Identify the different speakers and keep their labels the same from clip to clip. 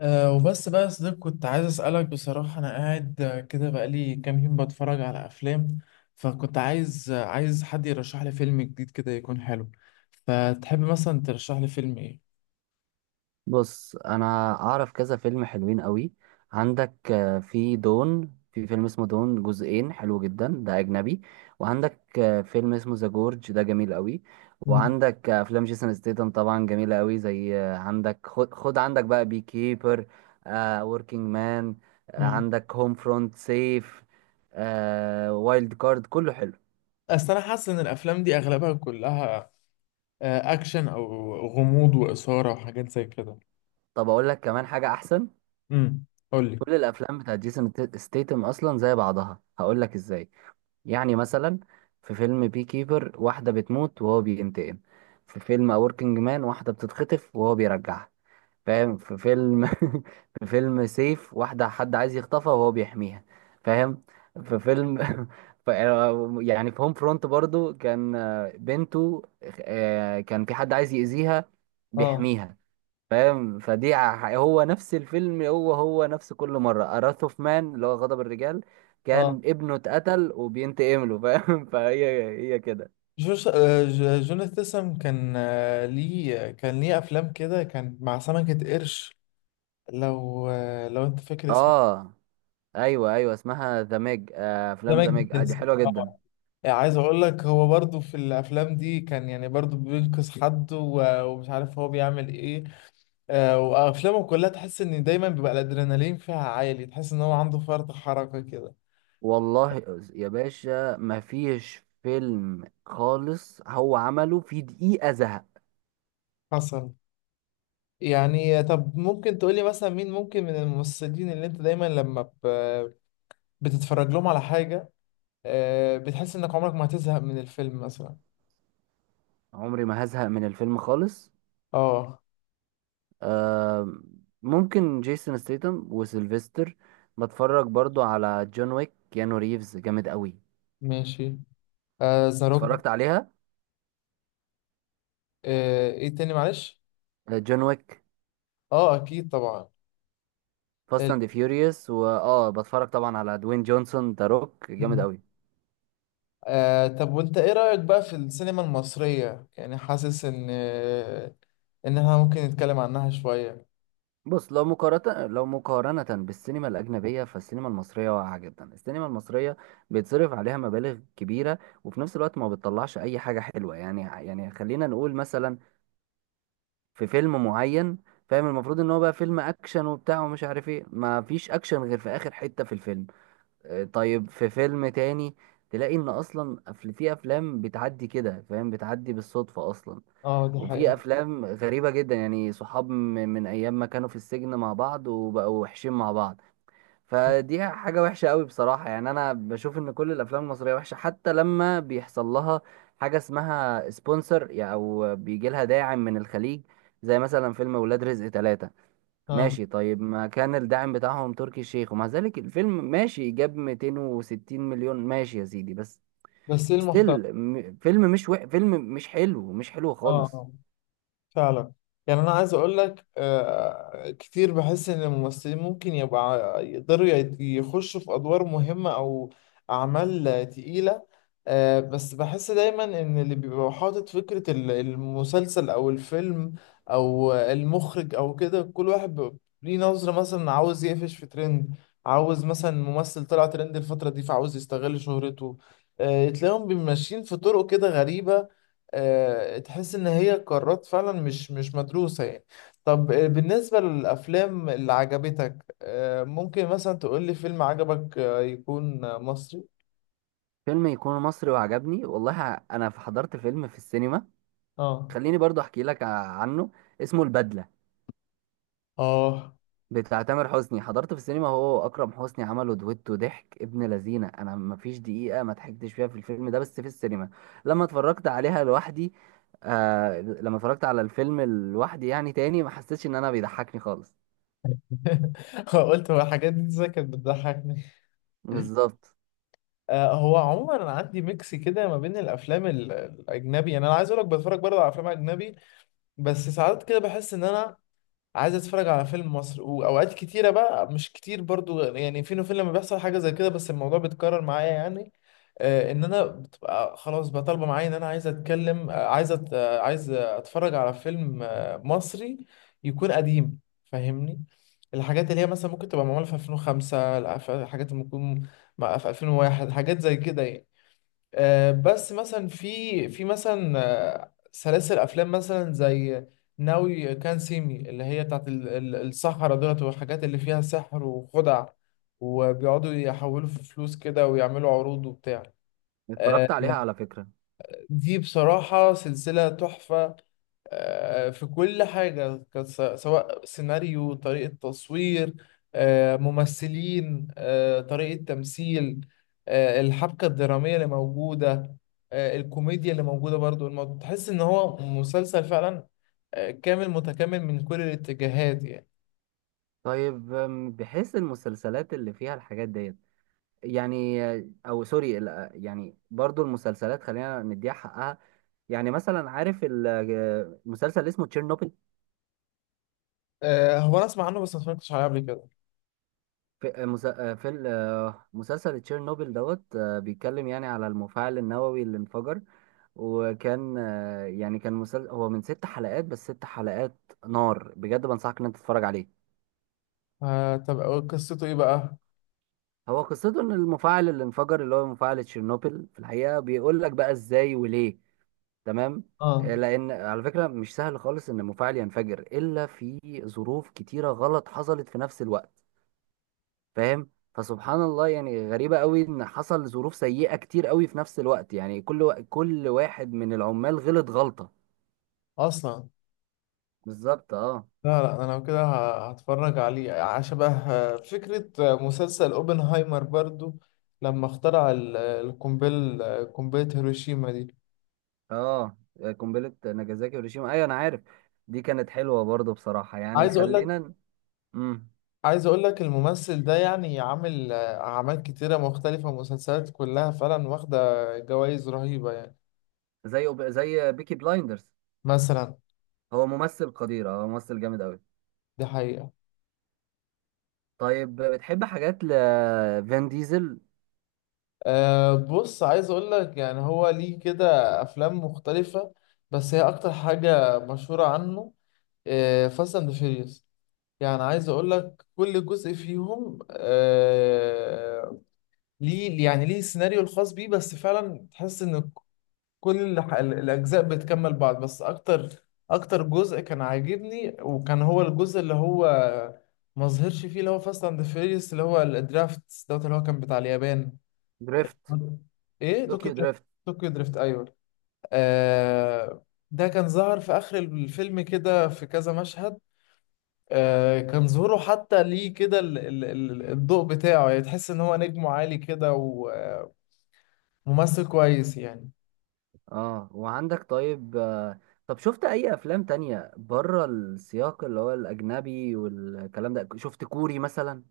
Speaker 1: وبس بقى يا صديق، كنت عايز أسألك بصراحة. أنا قاعد كده بقالي كام يوم بتفرج على أفلام. فكنت عايز حد يرشح لي فيلم جديد كده يكون حلو. فتحب مثلا ترشح لي فيلم إيه؟
Speaker 2: بص انا اعرف كذا فيلم حلوين قوي. عندك في فيلم اسمه دون جزئين حلو جدا ده اجنبي. وعندك فيلم اسمه ذا جورج ده جميل قوي.
Speaker 1: مم.
Speaker 2: وعندك افلام جيسون ستيتم طبعا جميله قوي، زي عندك خد, خد عندك بقى بي كيبر، وركينج مان،
Speaker 1: مم.
Speaker 2: عندك هوم فرونت، سيف، وايلد كارد، كله حلو.
Speaker 1: أصل أنا حاسس إن الأفلام دي أغلبها كلها أكشن أو غموض وإثارة وحاجات زي كده.
Speaker 2: طب اقول لك كمان حاجه احسن.
Speaker 1: امم قولي.
Speaker 2: كل الافلام بتاعت جيسون ستيتم اصلا زي بعضها، هقول لك ازاي. يعني مثلا في فيلم بي كيبر واحدة بتموت وهو بينتقم. في فيلم A Working Man واحدة بتتخطف وهو بيرجعها. فاهم. في فيلم في فيلم سيف واحدة حد عايز يخطفها وهو بيحميها. فاهم. في فيلم ف- يعني في هوم فرونت برضو كان بنته، كان في حد عايز يأذيها،
Speaker 1: اه،
Speaker 2: بيحميها. فاهم. هو نفس الفيلم، هو نفس كل مرة. أراث اوف مان اللي هو غضب الرجال،
Speaker 1: اه.
Speaker 2: كان ابنه اتقتل وبينتقم له. فاهم. فهي هي كده.
Speaker 1: جوش جون استسم كان ليه أفلام كده كان مع سمكة قرش. لو لو انت فاكر اسمه؟
Speaker 2: اه. ايوه، ايوه، اسمها ذا ميج. افلام
Speaker 1: سمك
Speaker 2: ذا ميج دي
Speaker 1: جاز
Speaker 2: حلوة
Speaker 1: طبعا.
Speaker 2: جدا.
Speaker 1: يعني عايز اقول لك هو برضو في الافلام دي كان يعني برضو بينقذ حد و- ومش عارف هو بيعمل ايه. وافلامه كلها تحس ان دايما بيبقى الادرينالين فيها عالي، تحس ان هو عنده فرط حركة كده.
Speaker 2: والله يا باشا ما فيش فيلم خالص هو عمله في دقيقة زهق.
Speaker 1: حصل. يعني طب ممكن تقولي مثلا مين ممكن من الممثلين اللي انت دايما لما بتتفرج لهم على حاجة بتحس انك عمرك ما هتزهق من الفيلم مثلا؟
Speaker 2: عمري ما هزهق من الفيلم خالص.
Speaker 1: اه.
Speaker 2: آه. ممكن جيسون ستيتم وسيلفستر. بتفرج برضو على جون ويك، كيانو ريفز جامد قوي.
Speaker 1: ماشي. ذا روك.
Speaker 2: اتفرجت عليها.
Speaker 1: ايه تاني، معلش؟
Speaker 2: آه، جون ويك.
Speaker 1: اه، اكيد طبعا.
Speaker 2: فاست
Speaker 1: ال...
Speaker 2: اند فيوريوس. بتفرج طبعا على دوين جونسون، ذا روك جامد
Speaker 1: مم.
Speaker 2: قوي.
Speaker 1: آه، طب وانت ايه رأيك بقى في السينما المصرية؟ يعني حاسس ان احنا ممكن نتكلم عنها شوية.
Speaker 2: بص لو مقارنة، بالسينما الأجنبية، فالسينما المصرية واقعة جدا. السينما المصرية بيتصرف عليها مبالغ كبيرة، وفي نفس الوقت ما بتطلعش أي حاجة حلوة. يعني يعني خلينا نقول مثلا في فيلم معين، فاهم، المفروض ان هو بقى فيلم اكشن وبتاع ومش عارف ايه، ما فيش اكشن غير في اخر حتة في الفيلم. طيب في فيلم تاني تلاقي ان اصلا في افلام بتعدي كده، فاهم، بتعدي بالصدفة اصلا.
Speaker 1: اه، دي
Speaker 2: وفي
Speaker 1: حقيقة.
Speaker 2: افلام غريبة جدا، يعني صحاب من ايام ما كانوا في السجن مع بعض وبقوا وحشين مع بعض. فدي حاجة وحشة قوي بصراحة. يعني أنا بشوف إن كل الأفلام المصرية وحشة، حتى لما بيحصل لها حاجة اسمها سبونسر، يعني أو بيجي لها داعم من الخليج، زي مثلا فيلم ولاد رزق 3.
Speaker 1: اه،
Speaker 2: ماشي، طيب ما كان الداعم بتاعهم تركي الشيخ، ومع ذلك الفيلم ماشي، جاب 260 مليون، ماشي يا سيدي. بس
Speaker 1: بس ايه المحتوى؟
Speaker 2: ستيل فيلم مش حلو، مش حلو خالص.
Speaker 1: اه، فعلا. يعني انا عايز اقول لك كتير بحس ان الممثلين ممكن يبقى يقدروا يخشوا في ادوار مهمة او اعمال تقيلة. بس بحس دايما ان اللي بيبقى حاطط فكرة المسلسل او الفيلم او المخرج او كده، كل واحد بيبقى ليه نظرة، مثلا عاوز يقفش في ترند، عاوز مثلا ممثل طلع ترند الفترة دي فعاوز يستغل شهرته. تلاقيهم ماشيين في طرق كده غريبة. تحس ان هي قرارات فعلا مش مدروسة يعني. طب بالنسبة للافلام اللي عجبتك، ممكن مثلا تقول لي فيلم عجبك يكون مصري؟
Speaker 2: فيلم يكون مصري وعجبني، والله أنا حضرت فيلم في السينما.
Speaker 1: اه.
Speaker 2: خليني برضو أحكي لك عنه. اسمه البدلة
Speaker 1: اه.
Speaker 2: بتاع تامر حسني، حضرت في السينما. هو واكرم حسني عملوا دويتو ضحك ابن لذينه. انا ما فيش دقيقه ما ضحكتش فيها في الفيلم ده، بس في السينما لما اتفرجت عليها لوحدي. آه، لما اتفرجت على الفيلم لوحدي يعني تاني ما حسيتش ان انا بيضحكني خالص.
Speaker 1: قلت هو الحاجات دي ازاي كانت بتضحكني.
Speaker 2: بالظبط.
Speaker 1: هو عموما انا عندي ميكس كده ما بين الافلام الاجنبي، يعني انا عايز اقول لك بتفرج برضه على افلام اجنبي. بس ساعات كده بحس ان انا عايز اتفرج على فيلم مصري. واوقات كتيره بقى، مش كتير برضو يعني، فين وفين لما بيحصل حاجه زي كده، بس الموضوع بيتكرر معايا يعني. ان انا بتبقى خلاص بقى طالبه معايا ان انا عايز اتكلم آه، عايز أت... آه، عايز اتفرج على فيلم مصري يكون قديم، فاهمني؟ الحاجات اللي هي مثلا ممكن تبقى معموله في 2005، لا، في الحاجات اللي ممكن في 2001، حاجات زي كده يعني. بس مثلا في مثلا سلاسل افلام مثلا زي ناوي كان سيمي، اللي هي بتاعت السحرة دولت والحاجات اللي فيها سحر وخدع، وبيقعدوا يحولوا في فلوس كده ويعملوا عروض وبتاع.
Speaker 2: اتفرجت
Speaker 1: آه،
Speaker 2: عليها على فكره.
Speaker 1: دي بصراحة سلسلة تحفة. في كل حاجة كانت سواء سيناريو، طريقة تصوير، ممثلين، طريقة تمثيل، الحبكة الدرامية اللي موجودة، الكوميديا اللي موجودة برضو. الموضوع تحس إن هو مسلسل فعلا كامل متكامل من كل الاتجاهات يعني.
Speaker 2: طيب، بحيث المسلسلات اللي فيها الحاجات ديت، يعني او سوري، يعني برضو المسلسلات خلينا نديها حقها. يعني مثلا عارف مسلسل اسمه تشيرنوبل.
Speaker 1: هو أنا أسمع عنه بس ما اتفرجتش عليه قبل كده.
Speaker 2: في في مسلسل تشيرنوبل دوت، بيتكلم يعني على المفاعل النووي اللي انفجر. وكان يعني كان مسلسل هو من 6 حلقات، بس 6 حلقات نار بجد. بنصحك ان انت تتفرج عليه.
Speaker 1: طب قصته إيه بقى؟
Speaker 2: هو قصته ان المفاعل اللي انفجر اللي هو مفاعل تشيرنوبل في الحقيقة، بيقول لك بقى ازاي وليه. تمام.
Speaker 1: اه.
Speaker 2: لان على فكرة مش سهل خالص ان المفاعل ينفجر، الا في ظروف كتيرة غلط حصلت في نفس الوقت. فاهم. فسبحان الله، يعني غريبة قوي ان حصل ظروف سيئة كتير قوي في نفس الوقت. يعني كل كل واحد من العمال غلط غلطة.
Speaker 1: أصلا.
Speaker 2: بالظبط. اه.
Speaker 1: لا، لا، انا لو كده هتفرج عليه. شبه فكرة مسلسل اوبنهايمر برضو لما اخترع ال- القنبل آه، قنبلة هيروشيما دي.
Speaker 2: اه، قنبلة ناجازاكي وهيروشيما، ايوه انا عارف. دي كانت حلوة برضه بصراحة. يعني
Speaker 1: عايز اقول لك
Speaker 2: خلينا. امم
Speaker 1: عايز اقول لك الممثل ده يعني عامل اعمال كتيرة مختلفة، مسلسلات كلها فعلا واخدة جوائز رهيبة يعني.
Speaker 2: زي زي بيكي بلايندرز.
Speaker 1: مثلا.
Speaker 2: هو ممثل قدير. هو ممثل جامد قوي.
Speaker 1: دي حقيقة.
Speaker 2: طيب بتحب حاجات لفان ديزل.
Speaker 1: أه بص، عايز اقول لك يعني هو ليه كده افلام مختلفة، بس هي اكتر حاجة مشهورة عنه فاست اند فيريوس. يعني عايز اقول لك كل جزء فيهم ليه، يعني ليه السيناريو الخاص بيه، بس فعلا تحس ان كل الاجزاء بتكمل بعض. بس اكتر جزء كان عاجبني وكان هو الجزء اللي هو ما ظهرش فيه، اللي هو فاست اند فيريوس، اللي هو الدرافت دوت، اللي هو كان بتاع اليابان.
Speaker 2: دريفت.
Speaker 1: ايه، طوكيو
Speaker 2: طوكيو
Speaker 1: دريفت.
Speaker 2: دريفت.
Speaker 1: طوكيو دريفت، ايوه. آه ده كان ظهر في اخر الفيلم كده في كذا مشهد. كان ظهوره حتى ليه كده الضوء بتاعه، يعني تحس ان هو نجم عالي كده وممثل كويس يعني.
Speaker 2: اه. وعندك طيب، طب شفت اي افلام تانية بره السياق اللي هو الاجنبي والكلام ده؟ شفت كوري مثلا؟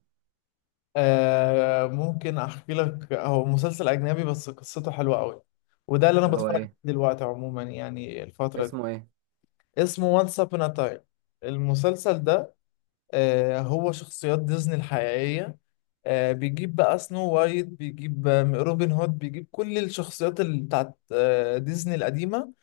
Speaker 1: ممكن احكي لك، هو مسلسل اجنبي بس قصته حلوة قوي، وده اللي انا
Speaker 2: اللي هو
Speaker 1: بتفرج عليه
Speaker 2: ايه؟
Speaker 1: دلوقتي عموما يعني الفترة دي.
Speaker 2: اسمه ايه؟
Speaker 1: اسمه Once Upon a Time، المسلسل ده. هو شخصيات ديزني الحقيقية. بيجيب بقى سنو وايت، بيجيب روبن هود، بيجيب كل الشخصيات اللي بتاعت ديزني القديمة.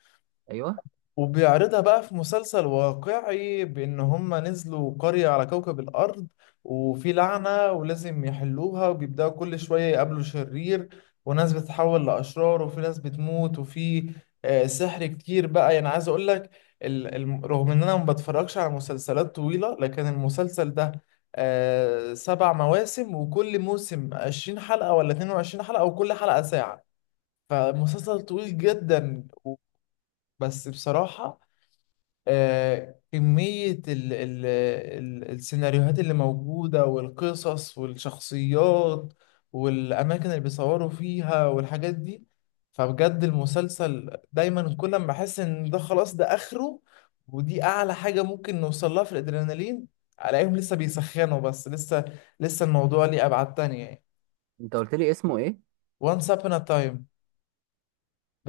Speaker 2: ايوه
Speaker 1: وبيعرضها بقى في مسلسل واقعي بإن هم نزلوا قرية على كوكب الأرض، وفي لعنة ولازم يحلوها، وبيبدأوا كل شوية يقابلوا شرير، وناس بتتحول لأشرار، وفي ناس بتموت، وفي سحر كتير بقى يعني. عايز أقول لك رغم إن أنا ما بتفرجش على مسلسلات طويلة، لكن المسلسل ده سبع مواسم، وكل موسم 20 حلقة ولا 22 حلقة، وكل حلقة ساعة، فمسلسل طويل جدا. بس بصراحة كمية ال ال ال السيناريوهات اللي موجودة والقصص والشخصيات والأماكن اللي بيصوروا فيها والحاجات دي، فبجد المسلسل دايما كل ما بحس إن ده خلاص ده آخره ودي أعلى حاجة ممكن نوصل لها في الأدرينالين، ألاقيهم لسه بيسخنوا بس. لسه الموضوع ليه أبعاد تانية يعني.
Speaker 2: انت قلت لي اسمه ايه.
Speaker 1: Once Upon a Time،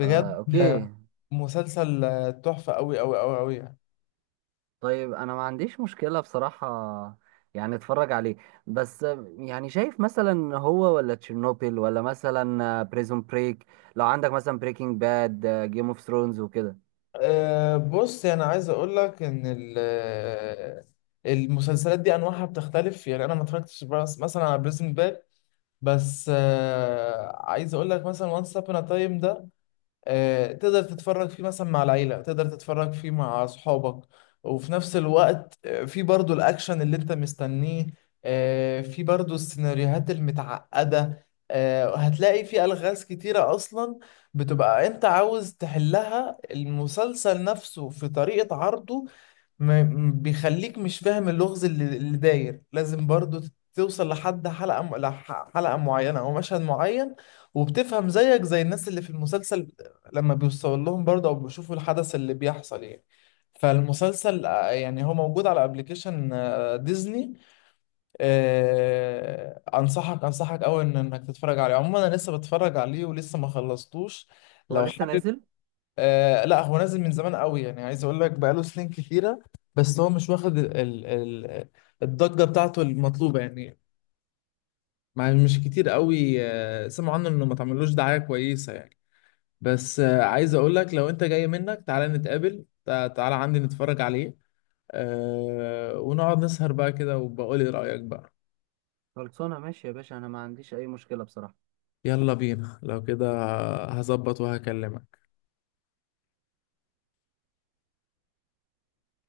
Speaker 2: آه، اوكي.
Speaker 1: آه، مسلسل تحفة أوي أوي أوي أوي يعني.
Speaker 2: طيب انا ما عنديش مشكلة بصراحة، يعني اتفرج عليه. بس يعني شايف مثلا هو ولا تشيرنوبل ولا مثلا بريزون بريك؟ لو عندك مثلا بريكنج باد، جيم اوف ثرونز وكده.
Speaker 1: أه بص، يعني عايز اقول لك ان المسلسلات دي انواعها بتختلف، يعني انا ما اتفرجتش مثلا على بريزن باك. بس عايز اقول لك مثلا وانس ابون تايم ده تقدر تتفرج فيه مثلا مع العيلة، تقدر تتفرج فيه مع أصحابك، وفي نفس الوقت في برضو الأكشن اللي أنت مستنيه. في برضو السيناريوهات المتعقدة. هتلاقي في ألغاز كتيرة أصلا بتبقى أنت عاوز تحلها. المسلسل نفسه في طريقة عرضه ما بيخليك مش فاهم اللغز اللي داير. لازم برضو توصل لحد حلقة معينة أو مشهد معين، وبتفهم زيك زي الناس اللي في المسلسل لما بيوصل لهم برضه أو بيشوفوا الحدث اللي بيحصل يعني. فالمسلسل يعني هو موجود على ابلكيشن ديزني. أنصحك أنصحك أوي إنك تتفرج عليه. عموما أنا لسه بتفرج عليه ولسه ما خلصتوش
Speaker 2: هو
Speaker 1: لو
Speaker 2: لسه
Speaker 1: حابب.
Speaker 2: نازل؟
Speaker 1: لا، هو نازل من زمان قوي، يعني عايز اقول لك بقاله سنين كتيره، بس هو مش واخد ال ال ال الضجه بتاعته المطلوبه يعني. مع مش كتير قوي سمعوا عنه، انه ما تعملوش دعايه كويسه يعني. بس عايز اقول لك لو انت جاي، منك تعالى نتقابل، تعالى عندي نتفرج عليه ونقعد نسهر بقى كده، وبقول لي رايك بقى.
Speaker 2: خلصانه ماشي يا باشا، انا ما عنديش اي مشكلة بصراحة.
Speaker 1: يلا بينا لو كده، هظبط وهكلمك.